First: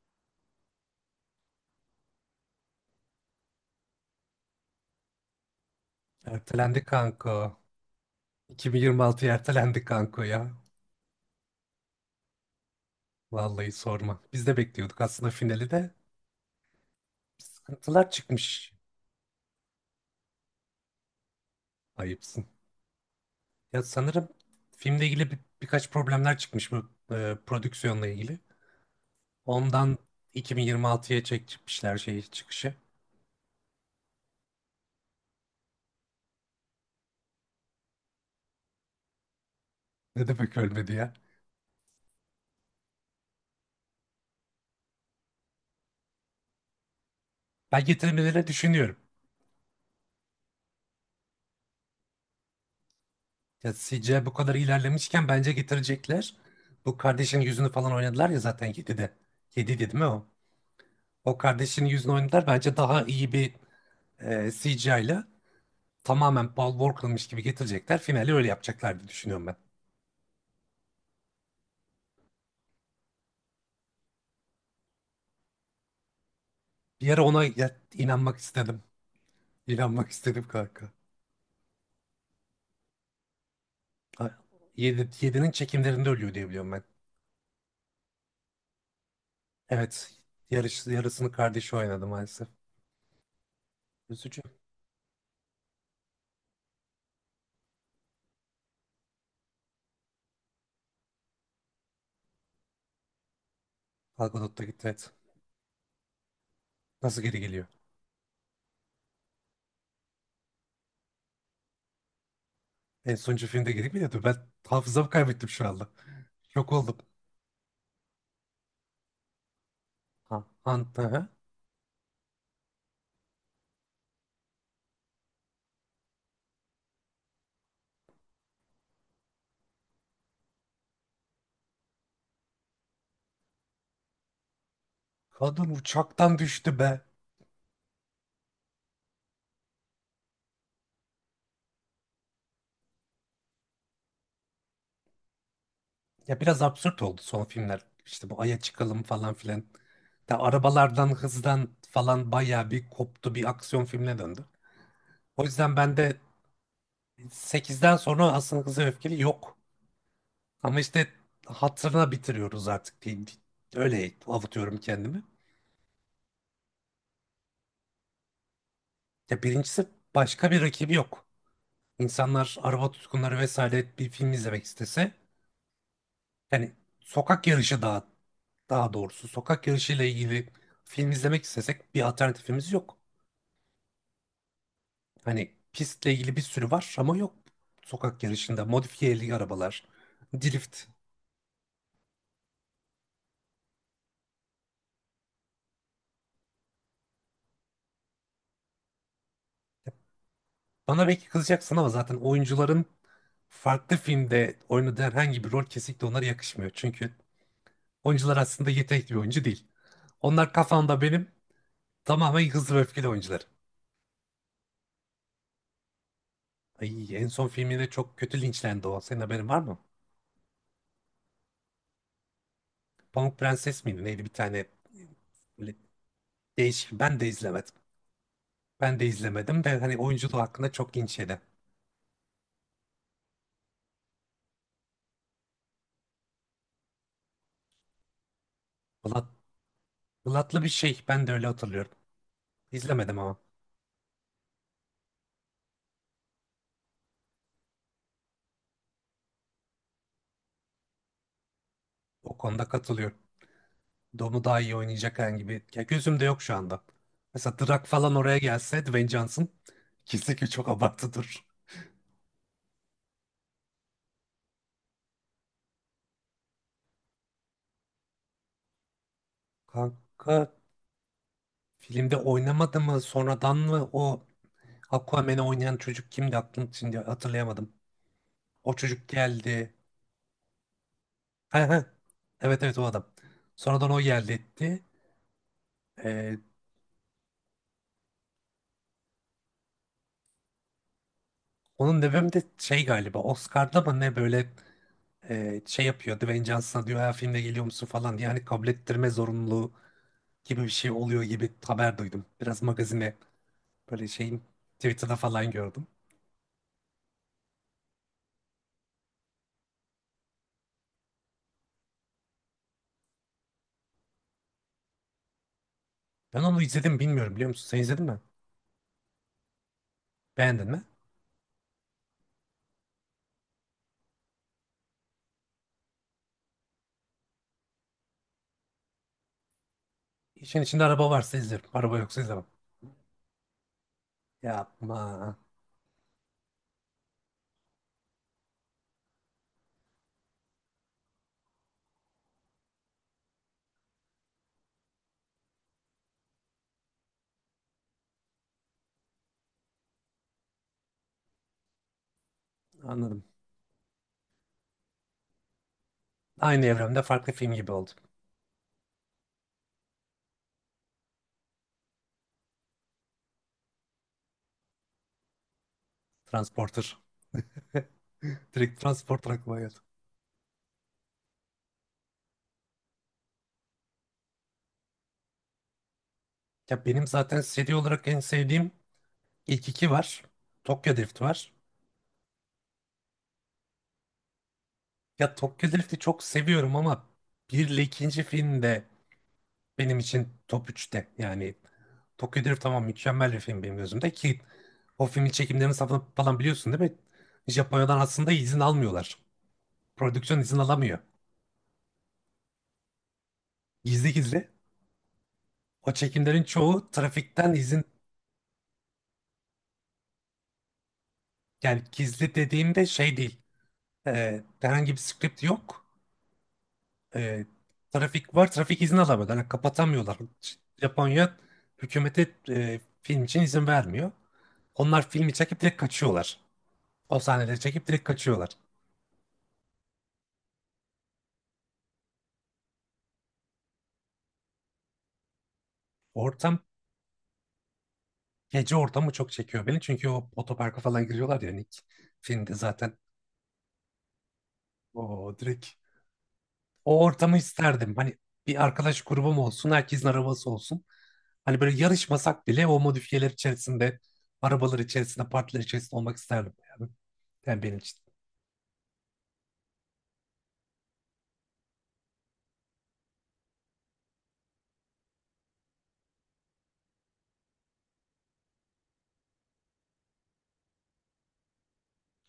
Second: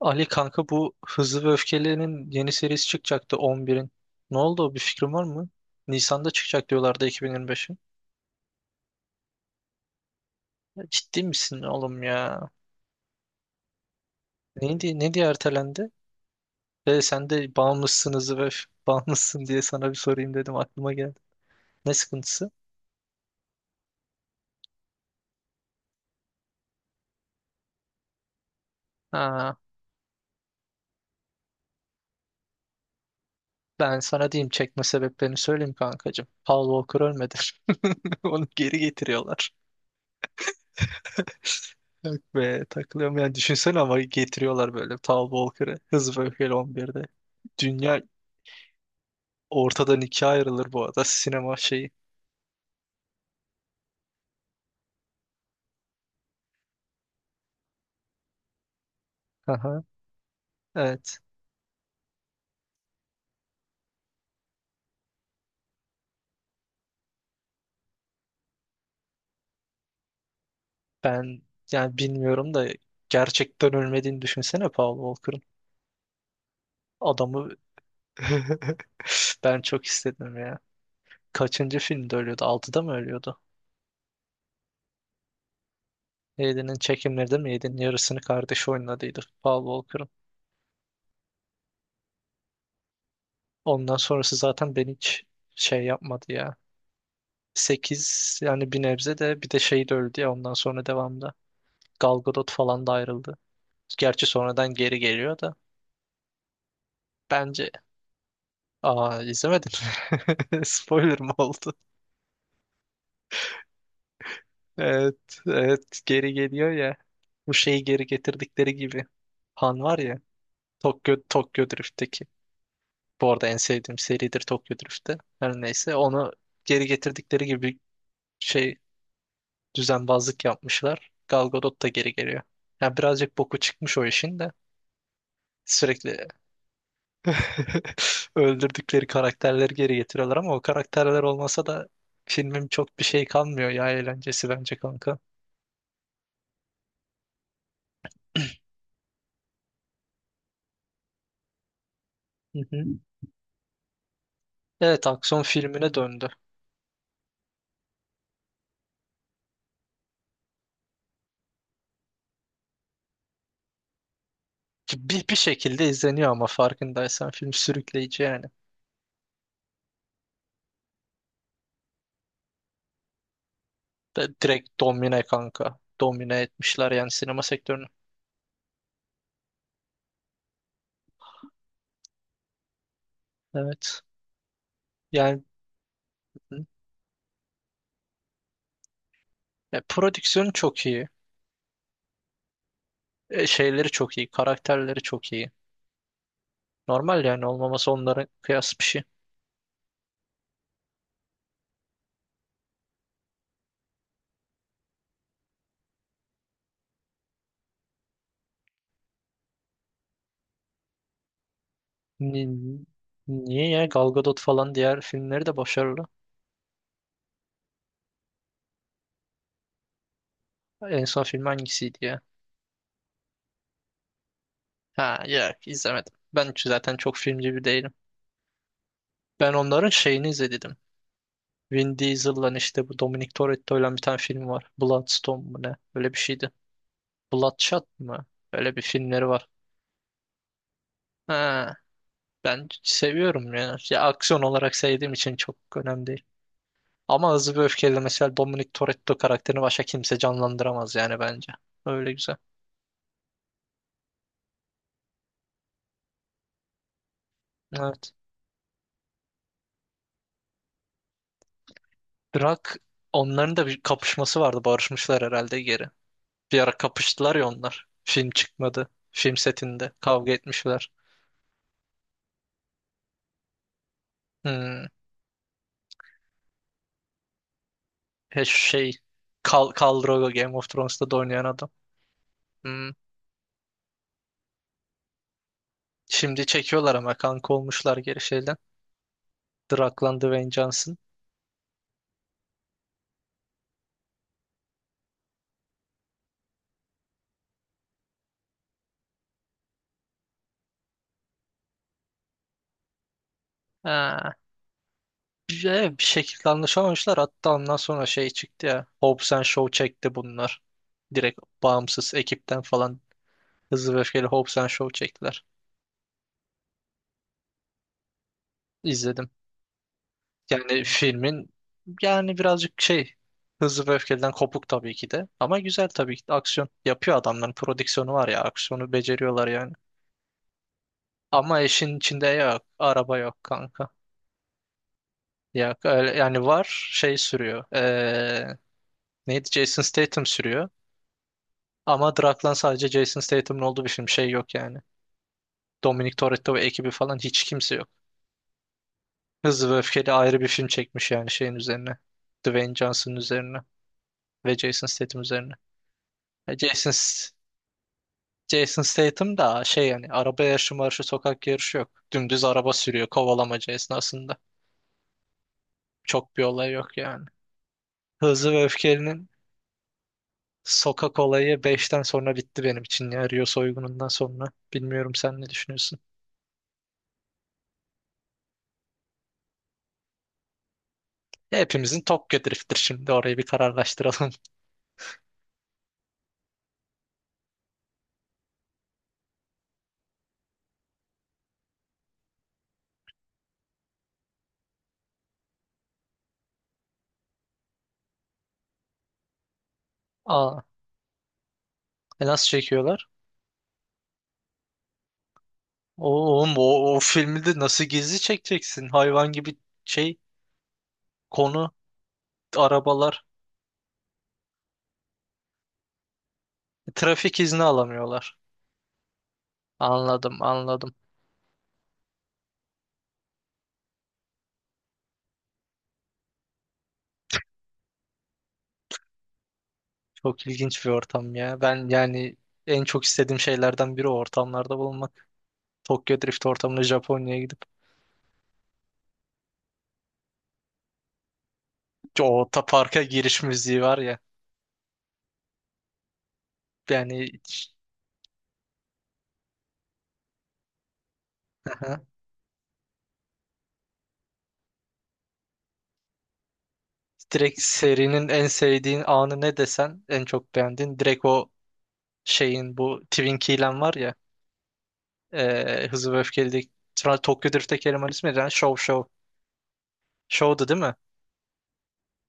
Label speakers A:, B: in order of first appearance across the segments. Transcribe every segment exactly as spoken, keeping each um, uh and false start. A: Ali kanka, bu Hızlı ve Öfkeli'nin yeni serisi çıkacaktı on birin. Ne oldu? Bir fikrin var mı? Nisan'da çıkacak
B: Ertelendi
A: diyorlardı
B: kanka.
A: iki bin yirmi beşin.
B: iki bin yirmi altıya ertelendi kanka ya.
A: Ya, ciddi misin oğlum ya?
B: Vallahi sorma. Biz de
A: Neydi,
B: bekliyorduk
A: ne diye
B: aslında finali
A: ertelendi?
B: de.
A: Ve sen de
B: Sıkıntılar
A: bağımlısınız ve öf-
B: çıkmış.
A: bağımlısın diye sana bir sorayım dedim, aklıma geldi. Ne
B: Ayıpsın.
A: sıkıntısı?
B: Ya sanırım filmle ilgili bir- birkaç problemler çıkmış bu e, prodüksiyonla ilgili.
A: Ha,
B: Ondan iki bin yirmi altıya çekmişler şeyi çıkışı.
A: ben sana diyeyim, çekme sebeplerini söyleyeyim kankacığım. Paul Walker ölmedi. Onu geri getiriyorlar.
B: Ne demek ölmedi ya?
A: Ve takılıyorum yani, düşünsene, ama getiriyorlar böyle Paul Walker'ı Hızlı ve Öfkeli on birde.
B: Ben
A: Dünya
B: getirmelerini düşünüyorum.
A: Ortadan ikiye ayrılır bu arada sinema şeyi.
B: Ya C G I bu kadar ilerlemişken bence getirecekler. Bu kardeşin yüzünü falan oynadılar ya zaten yedide. yedide
A: Aha,
B: değil mi o?
A: evet.
B: O kardeşin yüzünü oynadılar. Bence daha iyi bir e, C G I ile tamamen Paul Walker'mış gibi getirecekler. Finali öyle yapacaklar diye düşünüyorum ben.
A: Ben yani bilmiyorum da, gerçekten ölmediğini düşünsene Paul Walker'ın.
B: Bir ara ona
A: Adamı
B: ya- inanmak istedim.
A: ben çok
B: İnanmak
A: istedim
B: istedim
A: ya.
B: kanka.
A: Kaçıncı filmde ölüyordu? Altıda mı ölüyordu?
B: yedi yedinin çekimlerinde ölüyor diye biliyorum
A: Yedi'nin
B: ben.
A: çekimleri de mi? Yedi'nin yarısını kardeşi oynadıydı Paul Walker'ın.
B: Evet. Yarış, yarısını kardeşi oynadı maalesef.
A: Ondan sonrası
B: Üzücü.
A: zaten ben hiç şey yapmadı ya. Sekiz yani bir nebze, de bir de şey de öldü ya ondan sonra devamda. Gal Gadot falan da ayrıldı. Gerçi
B: Gal Gadot'ta
A: sonradan
B: gitti,
A: geri
B: evet.
A: geliyor da.
B: Nasıl geri geliyor?
A: Bence Aa, izlemedin. Spoiler mı oldu?
B: En sonuncu filmde geri mi? Ben hafızamı
A: Evet,
B: kaybettim şu anda.
A: evet geri geliyor
B: Şok
A: ya.
B: oldum.
A: Bu şeyi geri getirdikleri gibi. Han var ya.
B: Ha,
A: Tokyo,
B: Anta,
A: Tokyo Drift'teki. Bu arada en sevdiğim seridir Tokyo Drift'te. Her neyse, onu geri getirdikleri gibi şey, düzenbazlık yapmışlar. Gal Gadot da geri geliyor. Yani birazcık boku çıkmış o işin de.
B: kadın
A: Sürekli
B: uçaktan düştü be.
A: öldürdükleri karakterleri geri getiriyorlar ama o karakterler olmasa da filmin çok bir şey kalmıyor ya, eğlencesi bence kanka.
B: Ya biraz absürt oldu son filmler. İşte bu
A: Hı
B: Ay'a çıkalım falan filan. Da arabalardan, hızdan falan bayağı bir
A: hı.
B: koptu, bir aksiyon filmine döndü.
A: Evet, aksiyon
B: O yüzden
A: filmine
B: ben de
A: döndü.
B: sekizden sonra aslında Hızlı ve Öfkeli yok. Ama işte hatırına bitiriyoruz artık diyeyim. Öyle avutuyorum
A: Ki
B: kendimi.
A: Bir, bir şekilde izleniyor ama farkındaysan film sürükleyici yani.
B: Ya birincisi başka bir rakibi yok. İnsanlar, araba tutkunları vesaire, bir film
A: De-
B: izlemek
A: direkt
B: istese,
A: domine kanka. Domine
B: yani
A: etmişler yani sinema
B: sokak yarışı
A: sektörünü.
B: daha daha doğrusu sokak yarışıyla ilgili film izlemek istesek bir alternatifimiz yok.
A: Evet. Yani
B: Hani pistle ilgili bir sürü var ama yok, sokak yarışında modifiyeli
A: e,
B: arabalar,
A: prodüksiyonu çok
B: drift.
A: iyi. E, şeyleri çok iyi. Karakterleri çok iyi. Normal yani olmaması onların, kıyas bir şey.
B: Bana belki kızacaksın ama zaten oyuncuların farklı filmde oynadığı herhangi bir rol kesinlikle onlara yakışmıyor. Çünkü oyuncular aslında yetenekli bir oyuncu değil. Onlar kafamda benim
A: Ni-
B: tamamen hızlı ve öfkeli oyuncular.
A: Niye ya? Gal Gadot falan diğer filmleri de başarılı.
B: Ay, en son filminde çok kötü linçlendi o. Senin haberin var mı?
A: En son film hangisiydi ya?
B: Pamuk Prenses miydi? Neydi bir tane
A: Ha, yok,
B: böyle
A: izlemedim. Ben
B: değişik.
A: zaten çok
B: Ben de
A: filmci bir
B: izlemedim.
A: değilim.
B: Ben de
A: Ben
B: izlemedim de
A: onların
B: hani
A: şeyini
B: oyunculuğu hakkında
A: izledim.
B: çok linç yedi.
A: Vin Diesel'la işte, bu Dominic Toretto'yla bir tane film var. Bloodstone mu ne? Öyle bir şeydi. Bloodshot mı? Öyle bir filmleri
B: Valla
A: var.
B: Ilıtlı bir şey. Ben de öyle
A: Ha,
B: hatırlıyorum.
A: ben
B: İzlemedim ama.
A: seviyorum ya. Ya, aksiyon olarak sevdiğim için çok önemli değil. Ama Hızlı ve Öfkeli mesela, Dominic Toretto karakterini başka kimse canlandıramaz yani bence. Öyle güzel.
B: O konuda katılıyorum. Dom'u daha iyi oynayacak herhangi bir... Ya gözümde yok şu anda. Mesela Drak
A: Evet.
B: falan oraya gelse, Dwayne Johnson. İkisi ki çok abartıdır.
A: Drak, onların da bir kapışması vardı. Barışmışlar herhalde geri. Bir ara kapıştılar ya onlar. Film çıkmadı. Film setinde kavga
B: Kanka,
A: etmişler.
B: filmde oynamadı mı sonradan mı o
A: Hmm.
B: Aquaman'ı oynayan çocuk? Kimdi, aklım şimdi hatırlayamadım.
A: He, şu
B: O
A: şey,
B: çocuk
A: Khal,
B: geldi.
A: Khal Drogo, Game of Thrones'ta da oynayan
B: He
A: adam.
B: he. Evet, evet, o
A: Hmm.
B: adam. Sonradan o geldi etti. Ee,
A: Şimdi çekiyorlar ama kanka, olmuşlar geri şeyden. Draklan Dwayne Johnson.
B: Onun nedeni de şey galiba, Oscar'da mı ne, böyle e, şey yapıyor Dwayne Johnson'a, diyor ha filmde geliyor musun falan diye, hani kabul ettirme zorunluluğu gibi bir şey oluyor gibi haber duydum. Biraz magazine böyle
A: Ha.
B: şeyin Twitter'da falan
A: Bir,
B: gördüm.
A: e, bir şekilde anlaşamamışlar. Hatta ondan sonra şey çıktı ya. Hobbs and Shaw çekti bunlar. Direkt bağımsız ekipten falan Hızlı ve Öfkeli, Hobbs and Shaw çektiler.
B: Ben onu izledim, bilmiyorum biliyor musun? Sen izledin mi?
A: İzledim.
B: Beğendin mi?
A: Yani filmin, yani birazcık şey, Hızlı ve Öfkeli'den kopuk tabii ki de. Ama güzel tabii ki de. Aksiyon yapıyor adamların, prodüksiyonu var ya. Aksiyonu beceriyorlar yani.
B: İşin içinde araba varsa
A: Ama
B: izlerim.
A: işin
B: Araba yoksa
A: içinde
B: izlemem.
A: yok. Araba yok kanka.
B: Yapma.
A: Yok öyle yani, var şey sürüyor. Ee, neydi? Jason Statham sürüyor. Ama Draklan sadece Jason Statham'ın olduğu bir film. Şey yok yani. Dominic Toretto ve ekibi falan hiç kimse yok. Hızlı ve Öfkeli ayrı bir film çekmiş yani şeyin üzerine. Dwayne Johnson'ın
B: Anladım.
A: üzerine ve Jason Statham üzerine. E,
B: Aynı
A: Jason
B: evrende
A: S-
B: farklı film gibi oldu.
A: Jason Statham da şey yani, araba yarışı marşı sokak yarışı yok. Dümdüz araba sürüyor kovalamaca esnasında. Çok bir olay
B: Transporter.
A: yok yani. Hızlı ve
B: Direkt
A: Öfkeli'nin
B: Transporter aklıma geldi.
A: sokak olayı beşten sonra bitti benim için ya, Rio soygunundan sonra. Bilmiyorum, sen ne düşünüyorsun?
B: Ya benim zaten seri olarak en sevdiğim ilk iki var. Tokyo Drift var.
A: Ya, hepimizin Tokyo Drift'tir şimdi, orayı bir kararlaştıralım.
B: Ya Tokyo Drift'i çok seviyorum ama bir ile ikinci film de benim için top üçte. Yani Tokyo Drift tamam, mükemmel bir film benim gözümde, ki o filmin çekimlerini, safını falan biliyorsun değil mi? Japonya'dan aslında izin almıyorlar. Prodüksiyon izin
A: Aa,
B: alamıyor.
A: e nasıl çekiyorlar?
B: Gizli gizli. O çekimlerin
A: Oğlum
B: çoğu
A: o, o filmi
B: trafikten
A: de nasıl
B: izin,
A: gizli çekeceksin? Hayvan gibi şey, konu
B: yani gizli dediğimde şey
A: arabalar.
B: değil. Ee, herhangi bir script yok.
A: E, Trafik
B: e,
A: izni
B: Trafik
A: alamıyorlar.
B: var. Trafik izni alamıyorlar. Yani kapatamıyorlar.
A: Anladım, anladım.
B: Japonya hükümete e, film için izin vermiyor. Onlar filmi çekip direkt kaçıyorlar. O sahneleri çekip direkt kaçıyorlar.
A: Çok ilginç bir ortam ya. Ben yani en çok istediğim şeylerden biri o ortamlarda bulunmak. Tokyo Drift
B: Ortam,
A: ortamına, Japonya'ya gidip,
B: Gece ortamı çok çekiyor beni. Çünkü o otoparka falan giriyorlar ya, hani ilk
A: o
B: filmde
A: ta
B: zaten
A: parka giriş müziği var ya.
B: o direkt o
A: Yani.
B: ortamı isterdim. Hani bir arkadaş grubum olsun, herkesin arabası olsun. Hani böyle
A: Aha.
B: yarışmasak bile o modifiyeler içerisinde, arabalar içerisinde, partiler içerisinde olmak isterdim yani.
A: Direkt
B: Yani benim için.
A: serinin en sevdiğin anı ne desen, en çok beğendiğin direkt o şeyin, bu Twin Key'len var ya, eee Hızlı ve Öfkeli'deki, sonra Tokyo Drift'teki elemanın ismi neydi lan? Show Show. Show'du değil mi?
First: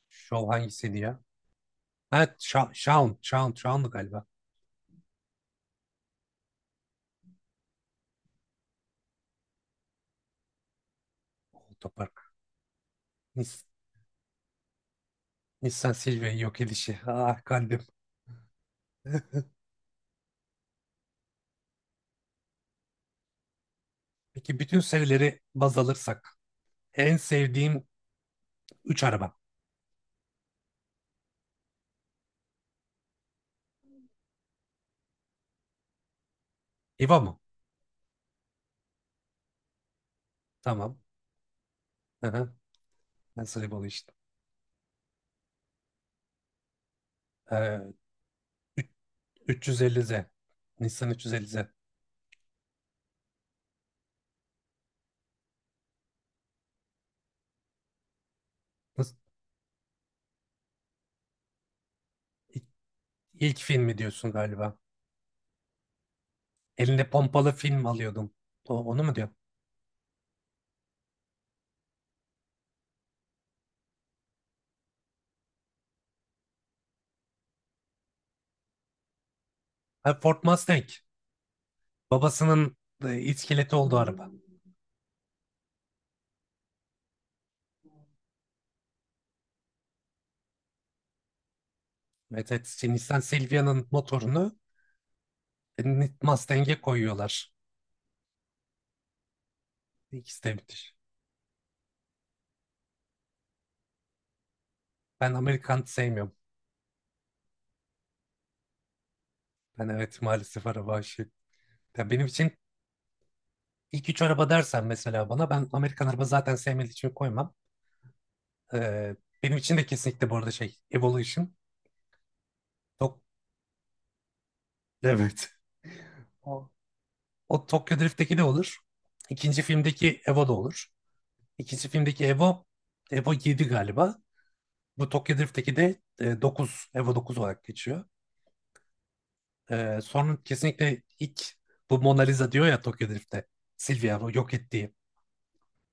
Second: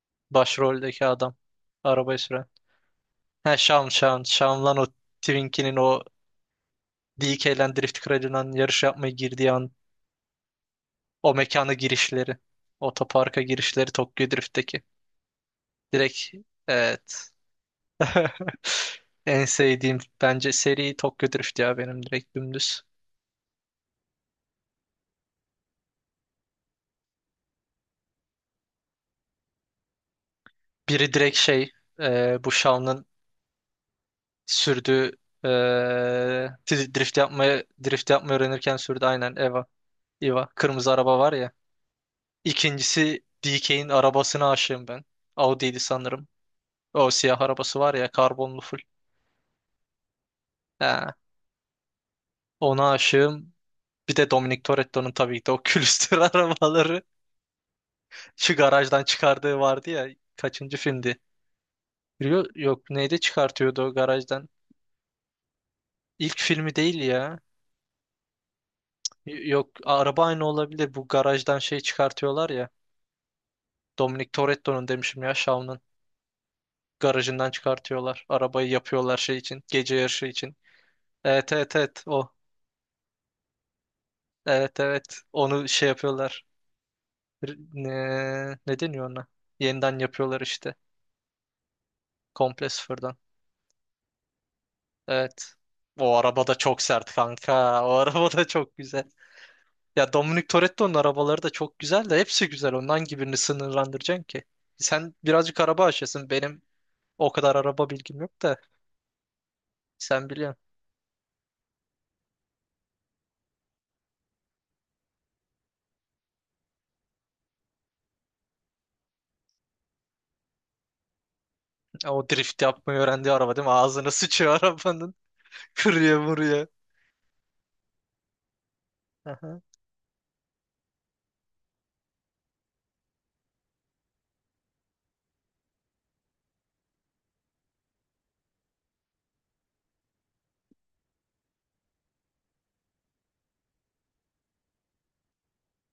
B: Şov hangisiydi
A: Başroldeki
B: ya?
A: adam. Arabayı
B: Ha,
A: süren.
B: Sha- Shaun. Shaun.
A: He, Shawn
B: Shaun'du
A: Shawn.
B: galiba.
A: Shawn lan o, Twin Key'nin o D K'len Drift Kralından yarış yapmaya girdiği an, o mekana
B: Otopark.
A: girişleri. Otoparka
B: Nis
A: girişleri Tokyo Drift'teki.
B: Nissan
A: Direkt,
B: Silvia'yı yok edişi.
A: evet.
B: Ah kalbim.
A: En sevdiğim bence seri Tokyo Drift ya, benim direkt dümdüz.
B: Peki bütün serileri baz alırsak. En sevdiğim üç araba.
A: Biri direkt şey, e, bu Shaun'ın sürdüğü, e, dri- drift
B: Eva mı?
A: yapmayı drift yapmayı öğrenirken sürdü, aynen, Eva. Eva kırmızı
B: Tamam.
A: araba var ya.
B: Hı hı.
A: İkincisi
B: Nasıl Eva'lı
A: D K'nin
B: işte.
A: arabasına aşığım ben. Audi'ydi sanırım. O siyah arabası
B: Ee,
A: var ya, karbonlu full.
B: üç- 350Z. Nissan
A: Ha,
B: üç yüz elli Z.
A: ona aşığım. Bir de Dominic Toretto'nun tabii ki de o külüstür arabaları, şu garajdan
B: Nasıl-
A: çıkardığı vardı ya, kaçıncı filmdi? Rio,
B: İlk,
A: yok neydi,
B: ilk
A: çıkartıyordu o
B: filmi diyorsun
A: garajdan?
B: galiba.
A: İlk filmi değil
B: Eline
A: ya.
B: pompalı film alıyordum. O- onu mu diyor?
A: Y- Yok, araba aynı olabilir. Bu garajdan şey çıkartıyorlar ya. Dominic Toretto'nun demişim ya, Shaun'un garajından çıkartıyorlar. Arabayı yapıyorlar şey için, gece
B: Ha,
A: yarışı
B: Ford
A: için.
B: Mustang.
A: Evet, evet, evet, o.
B: Babasının e, iskeleti olduğu araba.
A: Evet, evet. Onu şey yapıyorlar. R- Ne, ne deniyor ona? Yeniden yapıyorlar işte.
B: Evet, evet.
A: Komple
B: Şey,
A: sıfırdan.
B: Nissan Silvia'nın motorunu
A: Evet.
B: e, Ni-
A: O araba da çok
B: Mustang'e
A: sert
B: koyuyorlar.
A: kanka. O araba da çok güzel. Ya,
B: İkisi
A: Dominic
B: de
A: Toretto'nun
B: müthiş.
A: arabaları da çok güzel de, hepsi güzel. Ondan gibi birini sınırlandıracaksın ki? Sen
B: Ben
A: birazcık
B: Amerikan
A: araba aşasın.
B: sevmiyorum.
A: Benim o kadar araba bilgim yok da
B: Ben evet,
A: sen
B: maalesef
A: biliyorsun.
B: araba aşığı. Ya benim için ilk üç araba dersen mesela bana, ben Amerikan araba zaten sevmediğim için koymam. Ee, Benim için de kesinlikle bu arada şey, Evolution.
A: O drift yapmayı
B: Tok
A: öğrendiği araba değil mi? Ağzına sıçıyor arabanın.
B: evet.
A: Kırıyor, vuruyor.
B: O, o Tokyo Drift'teki de olur.
A: Aha.
B: İkinci filmdeki Evo da olur. İkinci filmdeki Evo, Evo yedi galiba. Bu Tokyo Drift'teki de e, dokuz, Evo dokuz olarak geçiyor. Ee, sonra kesinlikle ilk bu Mona Lisa diyor ya Tokyo Drift'te. Silvia bu yok ettiği.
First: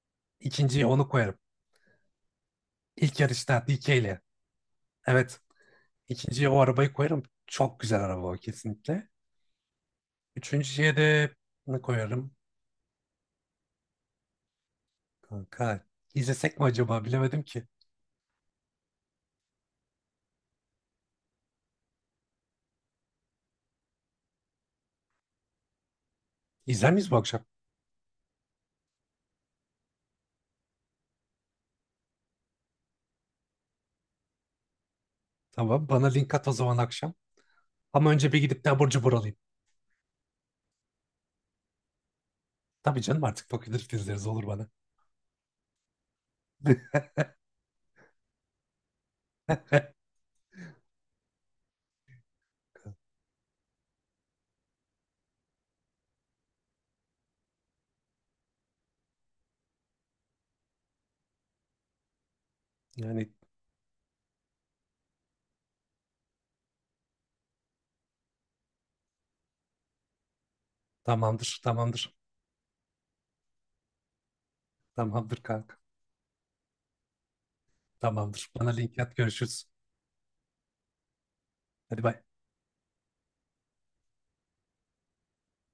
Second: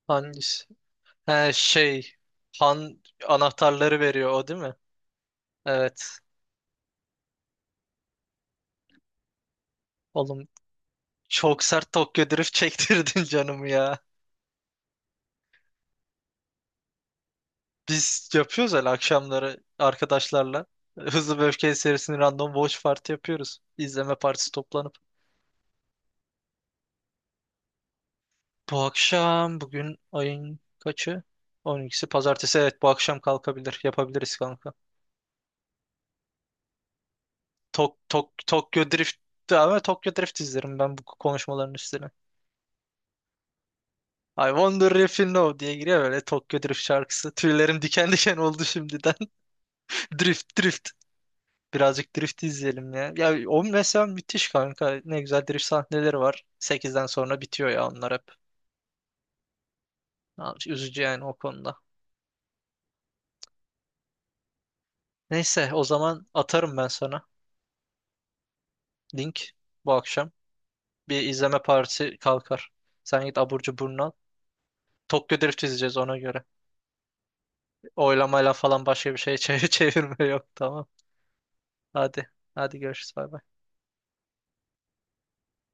A: Hangisi?
B: İkinciyi onu koyarım.
A: He şey. Han
B: İlk yarışta D K
A: anahtarları
B: ile.
A: veriyor, o değil mi?
B: Evet.
A: Evet.
B: ikinciye o arabayı koyarım. Çok güzel araba o kesinlikle.
A: Oğlum
B: Üçüncüye de
A: çok
B: ne
A: sert Tokyo
B: koyarım?
A: Drift çektirdin canımı ya.
B: Kanka izlesek mi acaba, bilemedim ki.
A: Biz yapıyoruz öyle akşamları arkadaşlarla. Hızlı ve Öfkeli serisinin random watch party yapıyoruz. İzleme partisi, toplanıp.
B: İzler miyiz bu akşam?
A: Bu akşam, bugün ayın kaçı? On ikisi, pazartesi, evet, bu akşam kalkabilir. Yapabiliriz kanka.
B: Tamam, bana link at o zaman akşam.
A: Tok,
B: Ama
A: tok,
B: önce bir gidip de
A: Tokyo
B: abur cubur
A: Drift,
B: alayım.
A: ama Tokyo Drift izlerim ben bu konuşmaların üstüne.
B: Tabii canım, artık Tokyo Drift izleriz, olur
A: I
B: bana.
A: wonder if you know diye giriyor böyle Tokyo Drift şarkısı. Tüylerim diken diken oldu şimdiden. Drift drift. Birazcık drift izleyelim ya. Ya, o mesela müthiş kanka. Ne güzel drift sahneleri var. Sekizden sonra bitiyor ya, onlar hep. Ya, üzücü yani o konuda.
B: Yani
A: Neyse, o zaman atarım ben sana link bu akşam. Bir
B: tamamdır,
A: izleme
B: tamamdır.
A: partisi kalkar. Sen git abur cuburunu al.
B: Tamamdır
A: Tokyo Drift
B: kanka.
A: izleyeceğiz ona göre.
B: Tamamdır.
A: Oylamayla
B: Bana
A: falan
B: link
A: başka bir
B: at,
A: şey
B: görüşürüz.
A: çevir- çevirme yok, tamam.
B: Hadi bay.
A: Hadi. Hadi, görüşürüz, bay bay.